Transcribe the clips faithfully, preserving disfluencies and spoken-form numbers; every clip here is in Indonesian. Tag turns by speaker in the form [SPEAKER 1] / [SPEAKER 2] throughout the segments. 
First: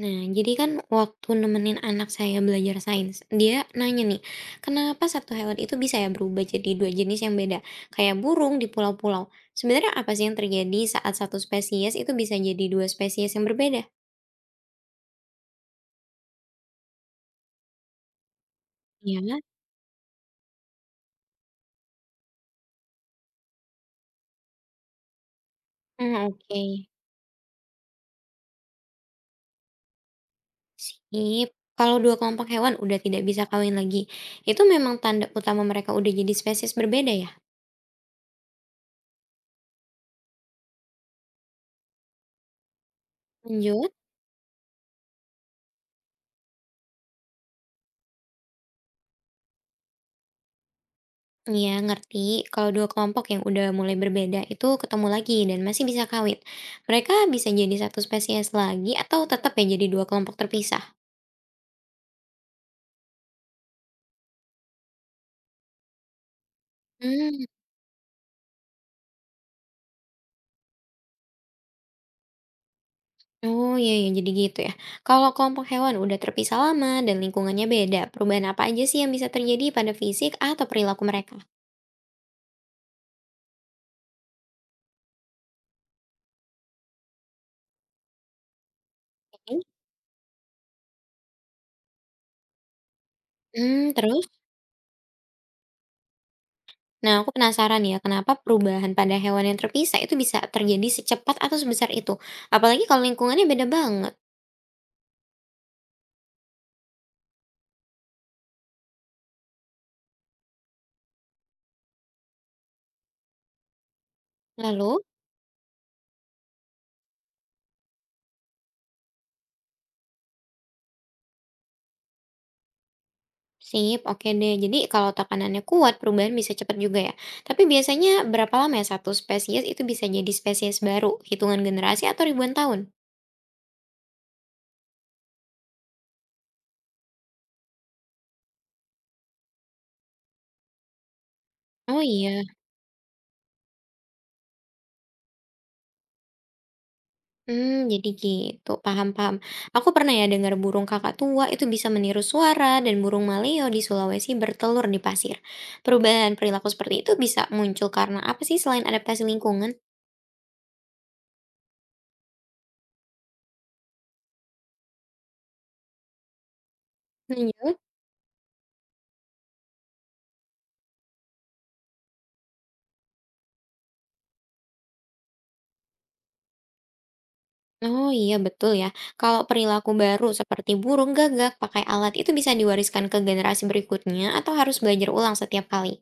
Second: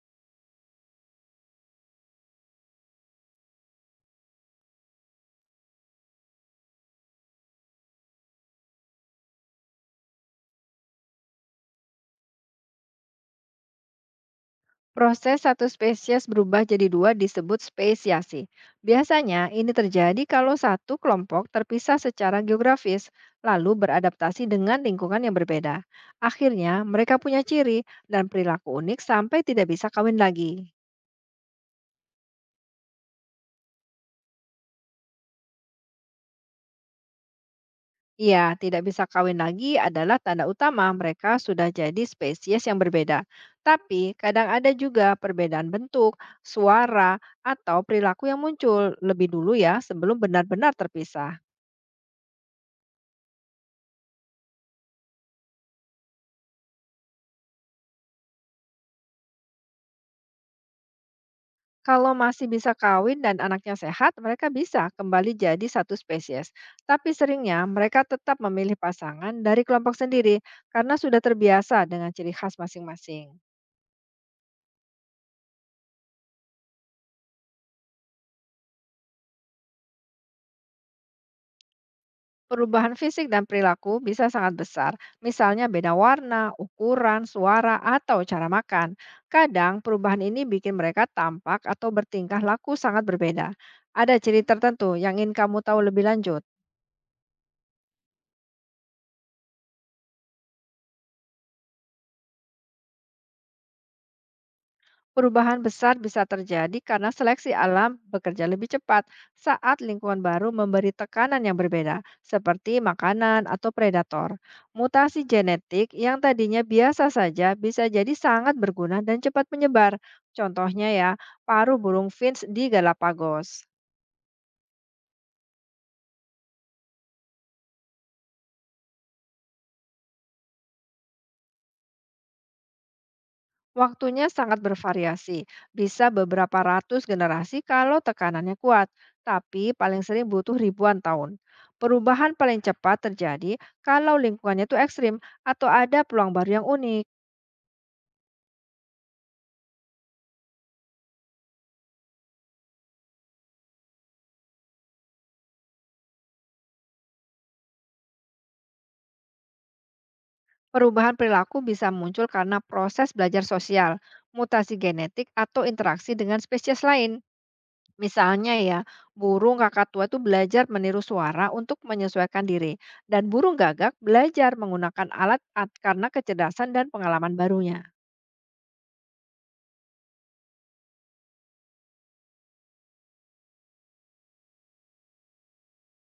[SPEAKER 1] Nah, jadi kan waktu nemenin anak saya belajar sains, dia nanya nih, kenapa satu hewan itu bisa ya berubah jadi dua jenis yang beda, kayak burung di pulau-pulau. Sebenarnya apa sih yang terjadi saat satu spesies itu bisa jadi dua spesies yang berbeda?
[SPEAKER 2] Proses satu spesies berubah jadi dua disebut spesiasi.
[SPEAKER 1] Ya.
[SPEAKER 2] Biasanya ini terjadi kalau satu kelompok terpisah secara geografis, lalu beradaptasi dengan lingkungan yang berbeda.
[SPEAKER 1] Hmm, oke.
[SPEAKER 2] Akhirnya, mereka punya ciri dan perilaku unik sampai tidak bisa kawin lagi.
[SPEAKER 1] Ih, kalau dua kelompok hewan udah tidak bisa kawin lagi, itu memang tanda utama mereka udah jadi spesies berbeda ya?
[SPEAKER 2] Iya, tidak bisa kawin lagi adalah tanda utama mereka sudah jadi spesies yang berbeda.
[SPEAKER 1] Lanjut.
[SPEAKER 2] Tapi kadang ada juga perbedaan bentuk, suara, atau perilaku yang muncul lebih dulu ya sebelum benar-benar terpisah.
[SPEAKER 1] Iya, ngerti. Kalau dua kelompok yang udah mulai berbeda itu ketemu lagi dan masih bisa kawin. Mereka bisa jadi satu spesies lagi atau tetap ya jadi dua kelompok terpisah?
[SPEAKER 2] Kalau masih bisa kawin dan anaknya sehat, mereka bisa kembali jadi satu spesies. Tapi
[SPEAKER 1] Hmm.
[SPEAKER 2] seringnya mereka tetap memilih pasangan dari kelompok sendiri karena sudah terbiasa dengan ciri khas masing-masing.
[SPEAKER 1] Oh iya, iya jadi gitu ya. Kalau kelompok hewan udah terpisah lama dan lingkungannya beda, perubahan apa aja sih yang bisa terjadi pada fisik atau perilaku mereka?
[SPEAKER 2] Perubahan fisik dan perilaku bisa sangat besar, misalnya beda warna, ukuran, suara, atau cara makan.
[SPEAKER 1] Oke.
[SPEAKER 2] Kadang perubahan ini bikin mereka tampak atau bertingkah laku sangat berbeda.
[SPEAKER 1] Hmm,
[SPEAKER 2] Ada
[SPEAKER 1] terus?
[SPEAKER 2] ciri tertentu yang ingin kamu tahu lebih lanjut.
[SPEAKER 1] Nah, aku penasaran ya, kenapa perubahan pada hewan yang terpisah itu bisa terjadi secepat atau sebesar itu? Apalagi kalau lingkungannya beda banget.
[SPEAKER 2] Perubahan besar bisa terjadi karena seleksi alam bekerja lebih cepat saat lingkungan baru memberi tekanan yang berbeda, seperti makanan atau predator.
[SPEAKER 1] Lalu?
[SPEAKER 2] Mutasi genetik yang tadinya biasa saja bisa jadi sangat berguna dan cepat menyebar. Contohnya ya, paru burung finch di Galapagos.
[SPEAKER 1] Sip, oke deh. Jadi kalau tekanannya kuat, perubahan bisa cepat juga ya. Tapi biasanya berapa lama ya satu spesies itu bisa jadi spesies baru? Hitungan generasi atau ribuan tahun?
[SPEAKER 2] Waktunya sangat bervariasi, bisa beberapa ratus generasi kalau tekanannya kuat, tapi paling sering butuh ribuan tahun.
[SPEAKER 1] Oh
[SPEAKER 2] Perubahan
[SPEAKER 1] iya.
[SPEAKER 2] paling cepat terjadi kalau lingkungannya itu ekstrim atau ada peluang baru yang unik.
[SPEAKER 1] Hmm, jadi gitu. Paham-paham. Aku pernah ya dengar burung kakak tua itu bisa meniru suara dan burung maleo di Sulawesi bertelur di pasir. Perubahan perilaku seperti itu bisa muncul karena apa sih selain adaptasi lingkungan?
[SPEAKER 2] Perubahan perilaku bisa muncul karena proses belajar sosial, mutasi genetik, atau interaksi dengan spesies lain.
[SPEAKER 1] Hmm.
[SPEAKER 2] Misalnya ya, burung kakatua tua itu belajar meniru suara untuk menyesuaikan diri, dan burung gagak belajar menggunakan alat at- karena kecerdasan dan pengalaman barunya.
[SPEAKER 1] Oh iya betul ya. Kalau perilaku baru seperti burung gagak pakai alat itu bisa diwariskan ke generasi berikutnya atau harus belajar ulang setiap kali?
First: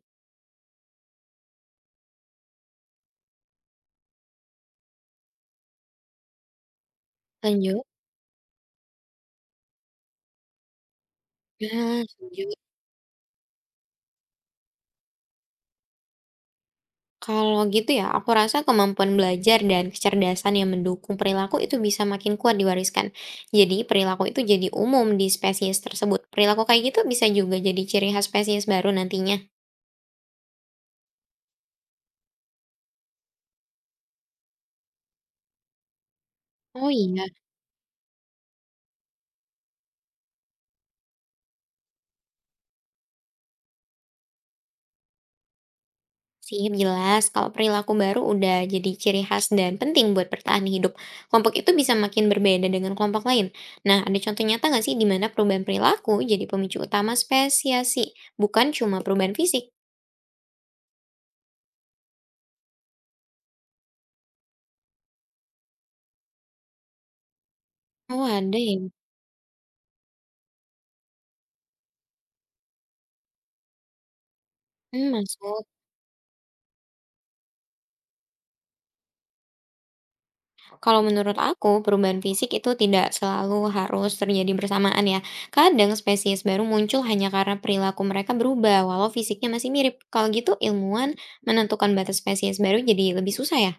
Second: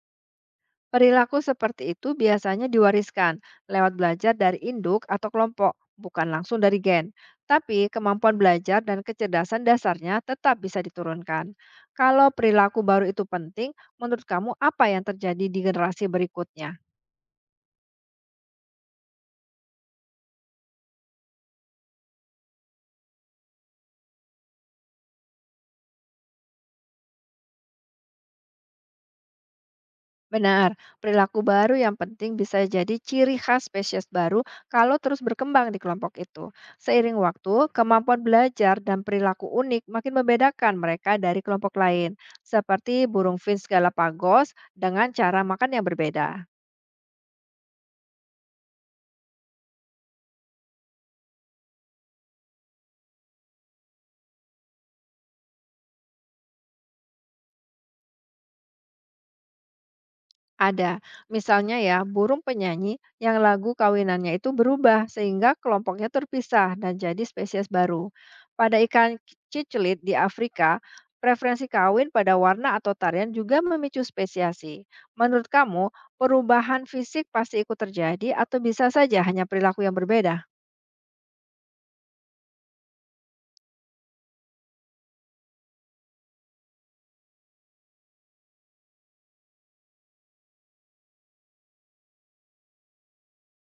[SPEAKER 2] Perilaku seperti itu biasanya diwariskan lewat belajar dari induk atau kelompok, bukan langsung dari gen.
[SPEAKER 1] Lanjut.
[SPEAKER 2] Tapi kemampuan belajar dan kecerdasan dasarnya tetap bisa diturunkan.
[SPEAKER 1] Nah,
[SPEAKER 2] Kalau
[SPEAKER 1] setuju.
[SPEAKER 2] perilaku baru itu penting, menurut kamu apa yang terjadi di generasi berikutnya?
[SPEAKER 1] Kalau gitu ya, aku rasa kemampuan belajar dan kecerdasan yang mendukung perilaku itu bisa makin kuat diwariskan. Jadi perilaku itu jadi umum di spesies tersebut. Perilaku kayak gitu bisa juga jadi ciri khas spesies baru nantinya.
[SPEAKER 2] Benar, perilaku baru yang penting bisa jadi ciri khas spesies baru kalau terus berkembang di kelompok itu.
[SPEAKER 1] Oh
[SPEAKER 2] Seiring
[SPEAKER 1] iya.
[SPEAKER 2] waktu, kemampuan belajar dan perilaku unik makin membedakan mereka dari kelompok lain, seperti burung finch Galapagos dengan cara makan yang berbeda.
[SPEAKER 1] Sih, jelas. Kalau perilaku baru udah jadi ciri khas dan penting buat bertahan hidup. Kelompok itu bisa makin berbeda dengan kelompok lain. Nah, ada contoh nyata nggak sih di mana perubahan perilaku jadi pemicu utama spesiasi, bukan cuma perubahan fisik?
[SPEAKER 2] Ada, misalnya ya, burung penyanyi yang lagu kawinannya itu berubah sehingga kelompoknya terpisah dan jadi spesies baru.
[SPEAKER 1] Oh, ada
[SPEAKER 2] Pada
[SPEAKER 1] ya.
[SPEAKER 2] ikan ciclit di Afrika, preferensi kawin pada warna atau tarian juga memicu spesiasi.
[SPEAKER 1] Hmm,
[SPEAKER 2] Menurut
[SPEAKER 1] masuk.
[SPEAKER 2] kamu, perubahan fisik pasti ikut terjadi atau bisa saja hanya perilaku yang berbeda?
[SPEAKER 1] Kalau menurut aku, perubahan fisik itu tidak selalu harus terjadi bersamaan ya. Kadang spesies baru muncul hanya karena perilaku mereka berubah, walau fisiknya masih mirip. Kalau gitu, ilmuwan menentukan batas spesies baru jadi lebih susah ya?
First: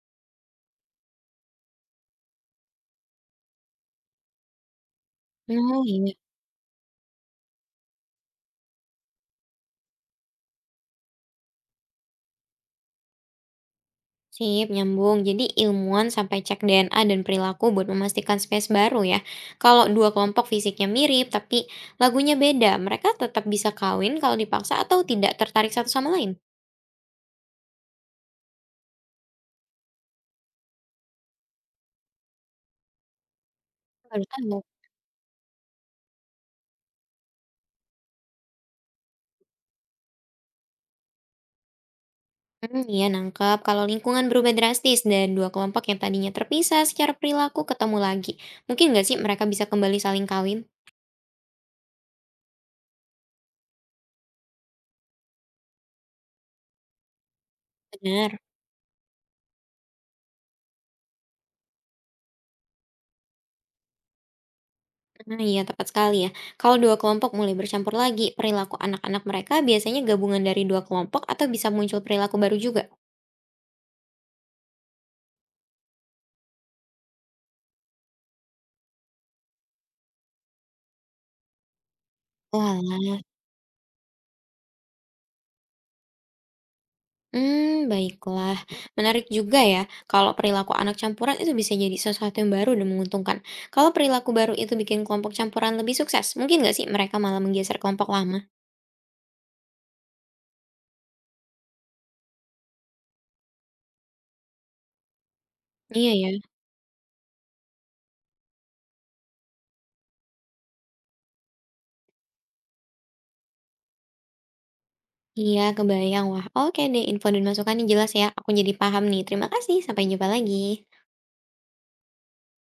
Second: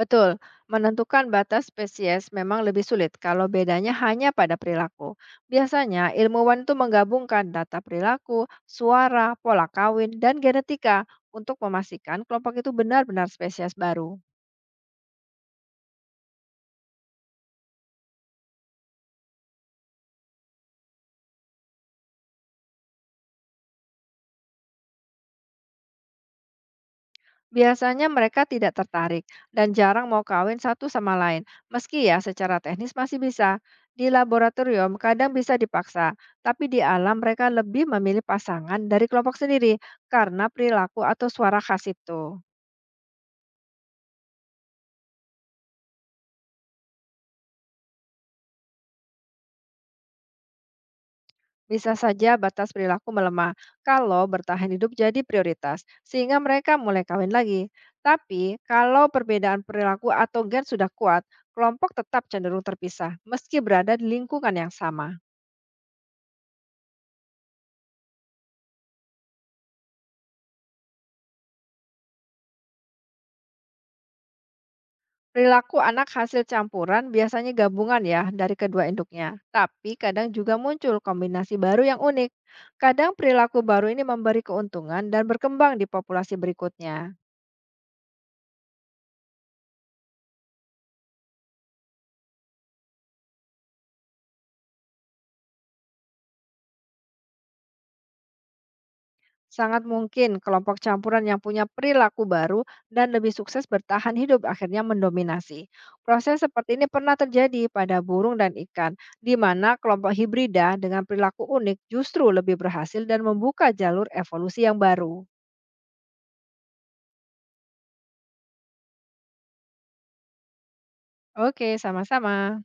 [SPEAKER 2] Betul, menentukan batas spesies memang lebih sulit kalau bedanya hanya pada perilaku.
[SPEAKER 1] Oh,
[SPEAKER 2] Biasanya,
[SPEAKER 1] iya.
[SPEAKER 2] ilmuwan itu menggabungkan data perilaku, suara, pola kawin, dan genetika untuk memastikan kelompok itu benar-benar spesies baru.
[SPEAKER 1] Sip, nyambung. Jadi ilmuwan sampai cek D N A dan perilaku buat memastikan spesies baru ya. Kalau dua kelompok fisiknya mirip tapi lagunya beda, mereka tetap bisa kawin kalau dipaksa atau tidak tertarik satu sama lain.
[SPEAKER 2] Biasanya mereka tidak tertarik dan jarang mau kawin satu sama lain, meski ya secara teknis masih bisa. Di
[SPEAKER 1] Baru tahu.
[SPEAKER 2] laboratorium kadang bisa dipaksa, tapi di alam mereka lebih memilih pasangan dari kelompok sendiri karena perilaku atau suara khas itu.
[SPEAKER 1] Hmm, iya nangkep. Kalau lingkungan berubah drastis dan dua kelompok yang tadinya terpisah secara perilaku ketemu lagi, mungkin nggak sih mereka bisa kembali saling kawin?
[SPEAKER 2] Bisa saja batas perilaku melemah kalau bertahan hidup jadi prioritas, sehingga mereka mulai kawin lagi.
[SPEAKER 1] Benar.
[SPEAKER 2] Tapi, kalau perbedaan perilaku atau gen sudah kuat, kelompok tetap cenderung terpisah, meski berada di lingkungan yang sama.
[SPEAKER 1] Nah, iya tepat sekali ya. Kalau dua kelompok mulai bercampur lagi, perilaku anak-anak mereka biasanya gabungan dari dua kelompok atau bisa muncul perilaku baru juga.
[SPEAKER 2] Perilaku anak hasil campuran biasanya gabungan ya dari kedua induknya, tapi kadang juga muncul kombinasi baru yang unik. Kadang
[SPEAKER 1] Oalah,
[SPEAKER 2] perilaku baru ini memberi keuntungan dan berkembang di populasi berikutnya.
[SPEAKER 1] hmm, baiklah. Menarik juga ya, kalau perilaku anak campuran itu bisa jadi sesuatu yang baru dan menguntungkan. Kalau perilaku baru itu bikin kelompok campuran lebih sukses, mungkin nggak sih mereka malah menggeser kelompok lama?
[SPEAKER 2] Sangat mungkin kelompok campuran yang punya perilaku baru dan lebih sukses bertahan hidup akhirnya mendominasi.
[SPEAKER 1] Iya ya?
[SPEAKER 2] Proses seperti ini pernah terjadi pada burung dan ikan, di mana kelompok hibrida dengan perilaku unik justru lebih berhasil dan membuka jalur evolusi yang baru.
[SPEAKER 1] Iya, kebayang. Wah, oke deh info dan masukannya jelas ya, aku jadi paham nih. Terima kasih, sampai jumpa lagi.
[SPEAKER 2] Oke, sama-sama.